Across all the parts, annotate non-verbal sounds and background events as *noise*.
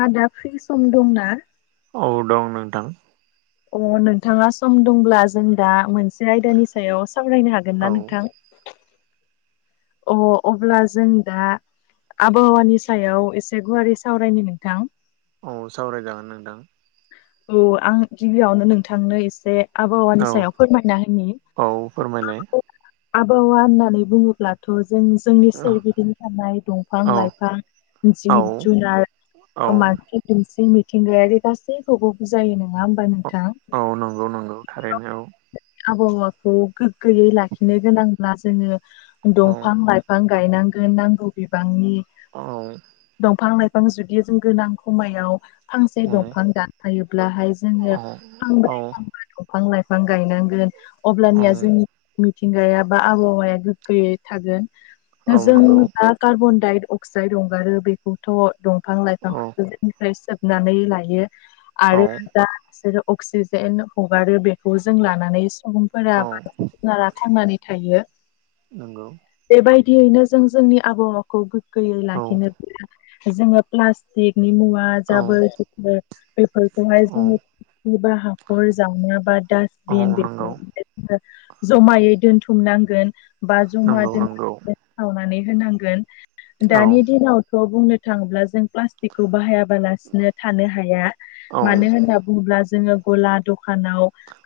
ङा दा फ्रि सम दंना? औ दं नोंथां अ नोंथाङा सम दंब्ला जों दा मोनसे आयदानि सायाव सावरायनो हागोन औ ना नोंथां? अ अब्ला जों दा आबहावानि सायाव एसे गुवारै सावरायनि नोंथां, औ सावरायजागोन नोंथां। औ आं गिबियावनो नोंथांनो एसे आबहावानि औ सायाव फोरमायना होनि औ फोरमायलाय आबहावा होननानै बुंङोब्लाथ' जों जोंनि औ सोरगिदिं थानाय दंफां लाइफां औ जिब जुनार औ ओ मानसि *unintelligible* मिथिंगायारि गासै खौबो बुजायो नंङा होमबा नोंथां? औ नंगौ नंगौ थारैनो आबहावाखौ गोग्गोयै लाखिनो गोनांब्ला जोंङो औ दंफां लाइ फां गायनांगोन नांगौ बिबांनि औ दंफां लाइ फां जुदि जों गोनां खमायाव फांसे औ दंफां दानफायोब्लाहाय जोंङो औ फांब्रै फांबा दंफां लाइफां गायनांगोन औ अब्लानिया *unintelligible* मिथिंगाया बा आबहावाया गोख्रैयै थागोन औ जों नंगौ दा कार्बन-डाइद-अक्साइड हंगारो बेखौथ' दंफां औ लाइफांङो निफ्राय सोबनानै लायो। औ आरो जा बिसोरो अक्सिजेन हगारो बेखौ जों लानानै सुबुंफोरा औ *unintelligible* थांनानै थायो। *unintelligible* बेबायदियैनो जों जोंनि आबहावाखौ गोगोयै औ लाखिनोब्ला जोंङो प्लास्टिकनि मुवा औ जाबोर जुबोर बेफोरखौहाय औ जोंङो बा हाखर जानो बा औ डासटबिन नंगौ बेफोर जमायै दोनथुमनांगोन बा जमा नंगौ दोन नंगौ सावनानै होनांगोन औ दानि दिनावथ' बुंनो थांङोब्ला जों फ्लास खौ बाहायाबालासिनो थानो हाया औ मानो होना बुंङोब्ला जोंङो गला दखानाव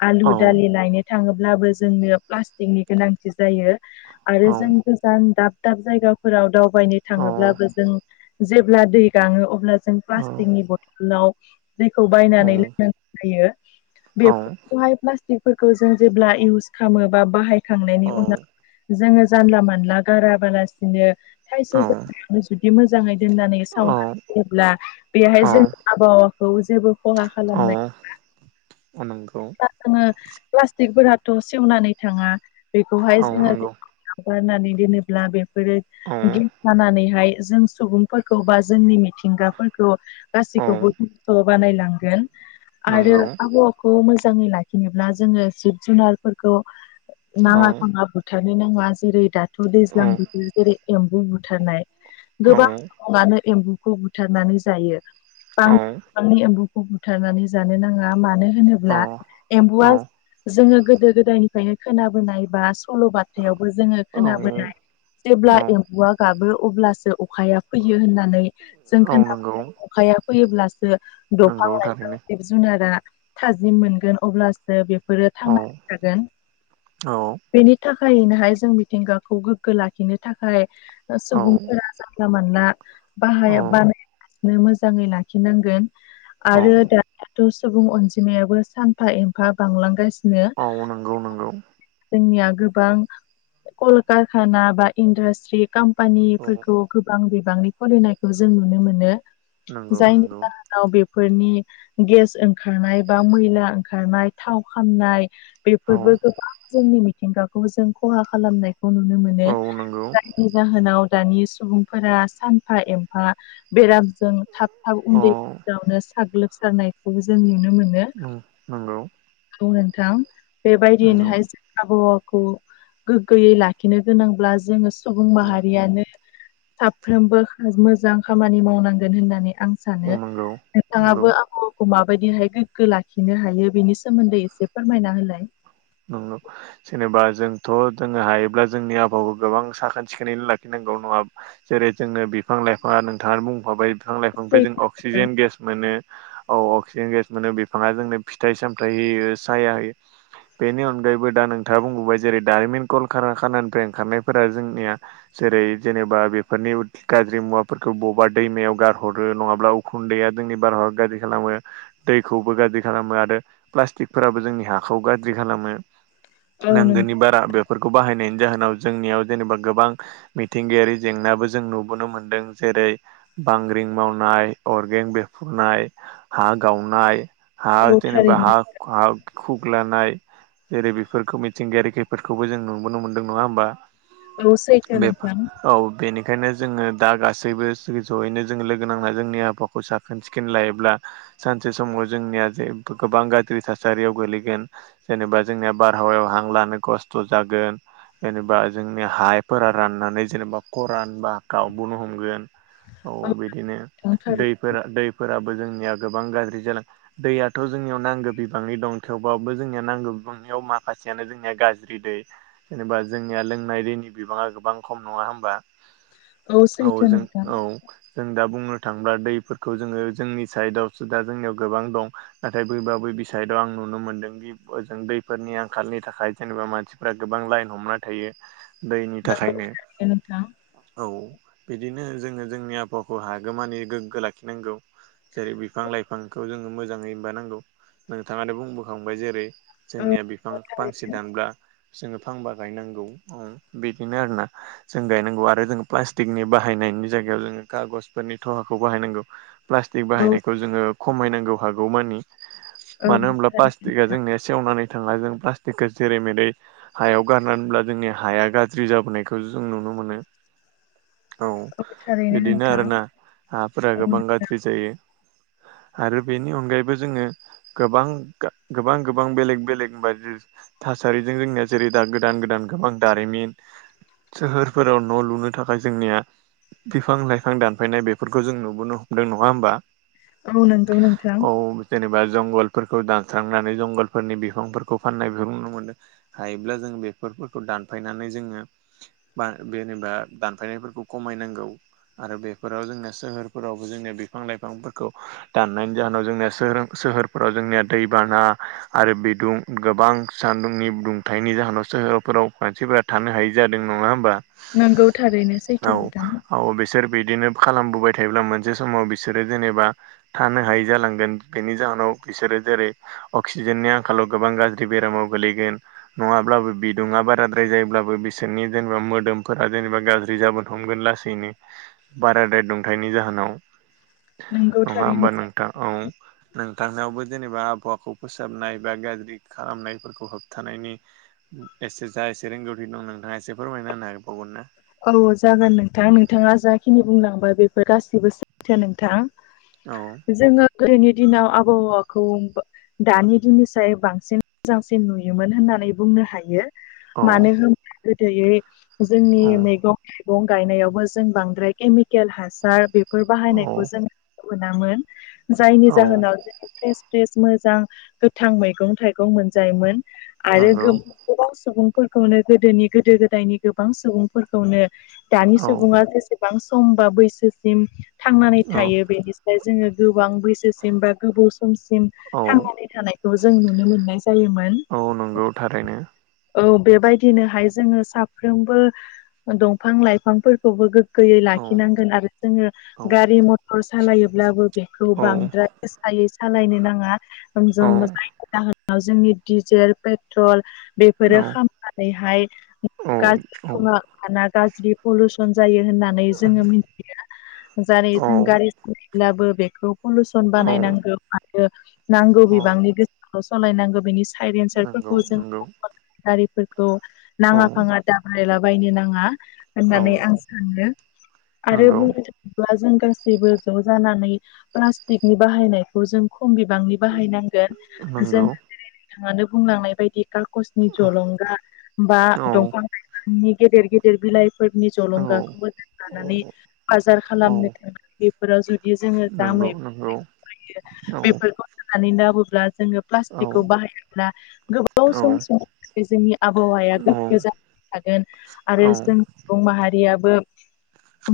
आलु औ दालि लायनो थांङोब्लाबो जोंनो प्लास्टिकनि गोनांथि जायो औ आरो जों दाब दाब जायगाफोराव दावबायनो औ थांङोब्लाबो जों जेब्ला दै गांङो अब्ला जों औ प्लास्टिकनि बथलाव दैखौ बायनानै लोंनाय जायो। औ बेफोरखौहाय प्लास्टिकफोरखौ जों जेब्ला इउस खालामो बा बाहाय खांनायनि उनाव जोंङो जानला मानला गाराबालासिनो थाइसे *unintelligible* बि मोजांङै दोननानै साउन्ड होयोब्ला बेवहाय जों औ आबहावाखौ जेबो खहा खालामनाय अ नंगौ। जोंङो प्लास्टिकफोराथ' सेवनानै थांङा औ बेखौहाय जोंङो नंगौ गारनानै दोनोब्ला बेफोरो औ गेस जानानैहाय जों सुबुं फोरखौ बा जोंनि मिथिंगाफोरखौ औ गासैखौबो बानायलांगोन। आरो नंगौ आबहावाखौ मोजांङै लाखिनोब्ला जोंङो जिब जुनारफोरखौ औ नांङा फांङा बुथारनो नांङा जेरै दाथ' दैज्लां औ बोथोर जेरै एम्बु बुथारनाय औ गोबां समानो एम्बुखौ बुथारनानै जायो। बां औ बिबांनि एम्बुखौ बुथारनानै जानो नांङा मानो होनोब्ला एम्बौआ औ जोंङो गोदो गोदायनिफ्रायनो खोनाबोनाय बा सल'बथायावबो जोंङो औ खोनाबोनाय जेब्ला औ एम्फुआ गाबो अब्लासो अखाया फैयो होननानै जों औ नंगौ खोनाबाय अखाया फैयोब्लासो दंफां नंगौ लाइफां थारैनो जुनारा थाजिम मोनगोन अब्लासो बे फोरो औ थांना थागोन औ बेनि थाखायनोहाय जों मिथिंगाखौ गोग्गो लाखिनो थाखाय औ सुबुंफोरा जानला मोनानला बाह औ बानाय मोजाङै लाखिनांगोन औ आरो दाथ' सुबुं अनजिमायाबो सा एफा एमफा बांलांगासिनो। औ नंगौ नंगौ जोंनिया गोबां कलकारखाना बा इन्डास्ट्रि औ काम्पानिफोरखौ गोबां बिबांनि फरायनायखौ जों नुनो मोनो नंगौ जायनि नंगौ बेफोरनि गेस ओंखारनाय बा मैला ओंखारनाय थाव खामनाय औ बेफोरबो गोबां जोंनि मिथिंगाखौ जों खहा खालामनायखौ नुनो मोनो औ नंगौ नि जाहोनाव दानि सुबुंफोरा सानफा एमफा बेरामजों थाब थाब औ उन्दै गावनो साग्लोबसारनायखौबो जों नुनो मोनो। उ नंगौ औ नोंथां नंगौ बेबायदियैनोहाय आबहावाखौ गोग्गोयै लाखिनो गोनांब्ला जोङो सुबुं माहारियानो साफ्रोमबो मोजां खामानि मावनांगोन होननानै आं सानो औ नंगौ नंगौ नोंथाङाबो आंखौ- खौ माबायदिहाय गोग्गो लाखिनो हायो बेनि सोमोन्दै एसे फोरमायना होलाय। नंगौ जेनेबा जोंथ' जोङो हायोब्ला जोंनि आबहावखौ गोबां साखोन सिखोनै लाखिनांगौ नङा होमबा‌? जेरै जोङो बिफां लाइफाङा नोंथाङा बुंफाबाय बिफां लाइफांनिफ्राय जों सैथो नोंथां अक्सिजेन गेस मोनो। औ अक्सिजेन गेस मोनो बिफाङा जोंनो फिथाइ सामथायाइ होयो साया होयो। बेनि अनगायैबो दा नोंथाङा बुंबोबाय जेरै दारिमिन कलका खानानिफ्राय ओंखारनायफोरा जोंनिया- जेरै जेनेबा बेफोरनि गाज्रि मुवाफोरखौ बबेबा दैमायाव गारहरो नङाब्ला- उखुन्दैया जोंनि बारहावा गाज्रि खालामो‌। दैखौबो गाज्रि खालामो आरो प्लास्टिकफोराबो जोंनि हाखौ गाज्रि खालामो औ नांगौनि नोंथां बारा बेफोरखौ बाहायनायनि जाहोनाव जोंनियाव जेनेबा गोबां मिथिंगायारि जेंनाबो जों नुबोनो मोनदों जेरै बांग्रिं मावनाय अरगें बेरफ्रुनाय हा गावनाय- ह औ जेनबा थारैनो हा ह खुग्लानाय जेरै बेफोरखौ मिथिंगायारि खैफदफोरखौबो जों नुबोनो मोन्दों नङा होमबा। न सैथो बे नोंथां औ बेनिखायनो जोङो दा गासैबो ज'यैनो जो लोगो नांना जोंनि आब'हा खौ साखोन सिखोन लायोब्ला- सानसे समाव जोंनिया जे गोबां गाज्रि थासारियाव गोलैगोन जेनेबा जोंनिया बारहावायाव हां लानो खस्थ' जागोन जेनेबा जोंनि हायफोरा राननानै जेनेबा खरान बा गावबोननो हमगोन औ बिदिनो नोंथां दै थारै दैफोराबो जोंनिया गोबां गाज्रि जालां दैयाथ' जोंनियाव नांगौ बिबाङनि दं थेवबाबो जोंनिया नांगौनियाव माखासेयानो जोंनिया गाज्रि दै जेनेबा जोंनिया लोंनाय दैनि बिबाङा गोबां खम नङा होमबा औ सैथो जों नोंथां औ जों दा बुंनो थांला दैफोरखौ जोङो जोंनि साइदआवसो दा जोंनियाव गोबां दं नाथाय बैबा बै बिसायदआव आं नुनो मोन्दों दि ओजों दैफोरनि आंखालनि थाखाय जेनेबा मानसिफ्रा गोबां लाइन हमना थायो। दैनि नंगौ थाखायनो थारैनो नोंथां। औ बिदिनो जोङो जोंनि आबहावाखौ हागोमानि गोग्गो लाखिनांगौ जेरै- बिफां लाइफांखौ जोङो मोजाङै बानांगौ नोंथाङानो बुंबोखांबाय जेरै औ जोंनिया बिफां औ थारैनो फांसे दानब्ला जोङो फांबा गायनांगौ बिदिनो आरोना जों गायनांगौ आरो जों प्लास्टिकनि बाहायनायनि जायगायाव जोङो खागजफोरनि थहाखौ बाहायनांगौ। प्लास्टिक औ बाहायनायखौ जोङो खमायनांगौ हागौमानि औ मानो होनोमब्ला थारैनो प्लास्टिकआ नोंथां जोंनिया सेवनानै थाङा जों प्लास्टिकखौ जेरै मेरै हायाव गारनानैब्ला जोंनि हाया गाज्रि जाबोनायखौ जों नुनो मोनो। औ थारैनो बिदिनो नोंथां आरोना हाफोरा औ गोबां नोंथां गाज्रि आरो बेनि अनगायैबो जोङो गोबां गोबां गोबां बेलेग बेलेग बदि थासारिजों जोंनिया जेरै दा गोदान गोदान गोबां दारिमिन सोहोरफोराव न' लुनो थाखाय जोंनिया बिफां लाइफां दानफायनाय बेफोरखौ जों नुबोनो हमदों नङा होमबा? औ नंगौ नोंथां औ जेनेबा जंगलफोरखौ दानस्रांनानै जंगलफोरनि बिफांफोरखौ फाननायफोरखौ नुनो मोनदों। हायोब्ला जों बेफोरखौ दानफायनानै जोङो बा जेनेबा दानफायनायफोरखौ खमायनांगौ। आरो बेफोराव जोंनि सोहोरफोरावबो जोंनिया बिफां लाइफांफोरखौ दाननायनि जाहोनाव जोंनिया सोहोर सोहोर फोराव जोंनिया दैबाना आरो बिदुं गोबां सानदुंनि दुंथाइनि जाहोनाव सोहोरफोराव मानसिफोरा थानो हायि जादों नङा होमबा। नंगौ थारैनो औ सैथो नोंथां। औ बिसोर बिदिनो खालामबोबाय थायोब्ला मोनसे समाव बिसोरो जेनेबा थानो हायै जालांगोन बेनि जाहोनाव बिसोरो जेरै अक्सिजेननि आंखालाव गोबां गाज्रि बेरामाव गोलैगोन। नङाब्लाबो बिदुङा बाराद्राय जायोब्लाबो बिसोरनि जेनेबा मोदोमफोरा जेनेबा गाज्रि जाबोन हमगोन लासै नो बारादाय दुंथायाइनि जाहोनाव। नंगौ नङा होमबा थारैनो नोंथां औ नोंथांनावबो जेनेबा आबहावाखौ फोसाबनाय बा गाज्रि खालामनायफोरखौ होबथानायनि एसे जा एसे रोंगौथि दं नोंथाङा एसे फोरमायना होनोन हागबावगोन ना? औ जागोन नोंथां नोंथाङा जाखिनि बुंलांबाय बेफोर गासैबो सैथो नोंथां। *unintelligible* औ जोङो गोदोनि दिनाव आबहावाखौ दानि दिनिसाय बांसिन मोजांसिन नुयोमोन होननानै बुंनो हायो। औ मानो होनब्ला गोदोयै जोंनि औ मैगं थाइगं गायनायावबो जों बांद्राय केमिकेल हासार बेफोर बाहायनायखौ औ जों मोनामोन जायनि औ जाहोनाव फ्रेश फ्रेश मोजां गोथां मैगं थाइगं मोनजायोमोन आरो नंगौ गोबां सुबुंफोरखौनो गोदोनि गोदो गोदायनि गोबां सुबुंफोरखौनो दानि औ सुबुङा जेसेबां समबा बैसोसिम थांनानै औ थायो बेनिफ्राय जोङो गोबां बैसोसिम बा गोबाव समसिम औ थांनानै थानायखौ जों नुनो मोननाय जायोमोन। गौ थारैनो। औ बेबायदिनोहाय जोङो साफ्रोमबो दंफां लाइफांफोरखौबो गोैयै औ लाखिनांगोन आरो जोङो औ गारि मथर सालायोब्लाबो बेखौ औ बांद्राय गोसायै सालायनो नाङा ज औ जायनि जाहोनाव जोंनि डिजेल पेट्रल पेट्रल बेफोरो खालामामनानैहाय औ गाज्रि थुआ गाज्रि पलुसन जायो होननानै जोङो मिथिया जेरै जों गारि ब्लाबो बेखौ पलुसन औ बानायनांगौ आरो नांगौ औ बिबांनि गोसो सालायनांगौ बेनि साइड नंगौ एन्सारफोरखौ जों नंगौ गारिफोरखौ औ नाङा फाङा दा बारायला बायनो नाङा होननानै औ आं सानो आरो नंगौ बुंनो थाखाय जों गासैबो ज' जानानै प्लास्टिकनि बाहायनायखौ जों खम बिबांनि बाहायनांगोन जों नंगौ नाङानो बुंलांनाय बायदि काकसनि औ जलंगा बा औ दंफांनि गेदेर गेदेर बिलाइ फोरनि औ जलंगाखौबो लानानै बाजार खालामनो औ *unintelligible* बेफोराव जु बि जोङो दा नंगौ नंगौ *unintelligible* औ बेफोरखौ होनानै लाबोब्ला जोङो औ प्लास्टिकखौ बाहायोब्ला गोबाव औ समसिमनि जोंनि आबहावाया गोग्गो जानानै थागोन। आरो जों औ सुबुं माहारियाबो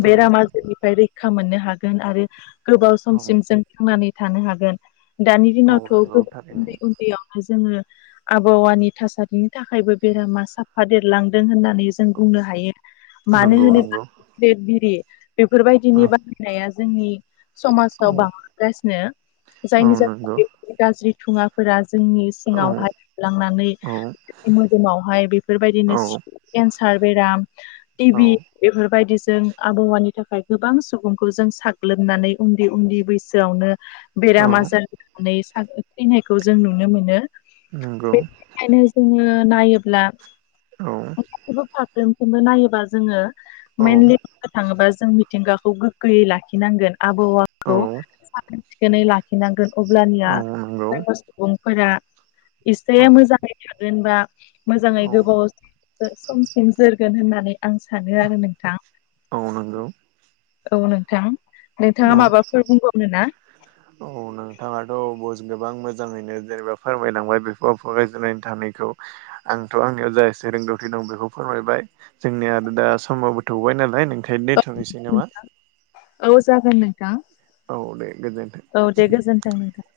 औ बेराम आजारनिफ्राय रैखा खा मोननो हागोन आरो गोबाव औ समसिम जों थांनानै थानो हागोन।। दानि औ दिनावथ' नंगौ थारैनो जोङो आबहावानि थासारिनि थाखायबो बेरामा साफा देरलांदों होननानै जों बुंनो हायो मानो नंगौ नंगौ होनोबागिरि बेफोरबायदिनि औ बा बाहायनाया जोंनि समाजाव बांलांगासिनो औ जायनि जाहोन नंगौ बे गाज्रि थुङा फोरा जोंनि औ सिङावहाय लांनानै औ मोदोमावहाय बेफोरबायदिनो औ *unintelligible* केन्चार बेराम औ टिभि बेफोर बायदि जों आबहावानि थाखाय गोबां सुबुंखौ जों साग्लोबनानै उन्दै उन्दै बैसोआवनो बेराम आजार *unintelligible* होनानै थैनायखौ जों नुनो मोनो। नोंगौ। बेखायनो जोङो नायोब्ला औ। फाग्लमखौनो नायोबा जोङो औ मेइनलि थाङोबा जों मिथिंगाखौ गोग्गोयै लाखिनांगोन औ आबहावाखौ साखोन सिखोनै ला खिनांगोन अब्लानिया नंगौ जोंनो सुबुंफोरा औ एसे मोजाङै थागोनबा मोजाङै गोबाव औ *unintelligible* समसिम जोरगोन होननानै आं सानो आरो नोंथां। नंगौ औ नोंथां, नोंथाङा औ माबा फोर बुंबावनो ना? औ नोंथाङाथ' गोबां मोजाङैनो जेनेबा फोरमायलांबाय बेफोर फरायजायनानै थानायखौ। आंथ' आंनियाव जायसे रोंगौथि दं बेखौ फोरमायबाय जोंनिया आरो दा समावबोथौबाय नालाय नोंखायनो द थांनोसै नामा? औ जागोन नोंथां। औ दे गोजोन्थों। औ दे गोजोनथों नोंथां।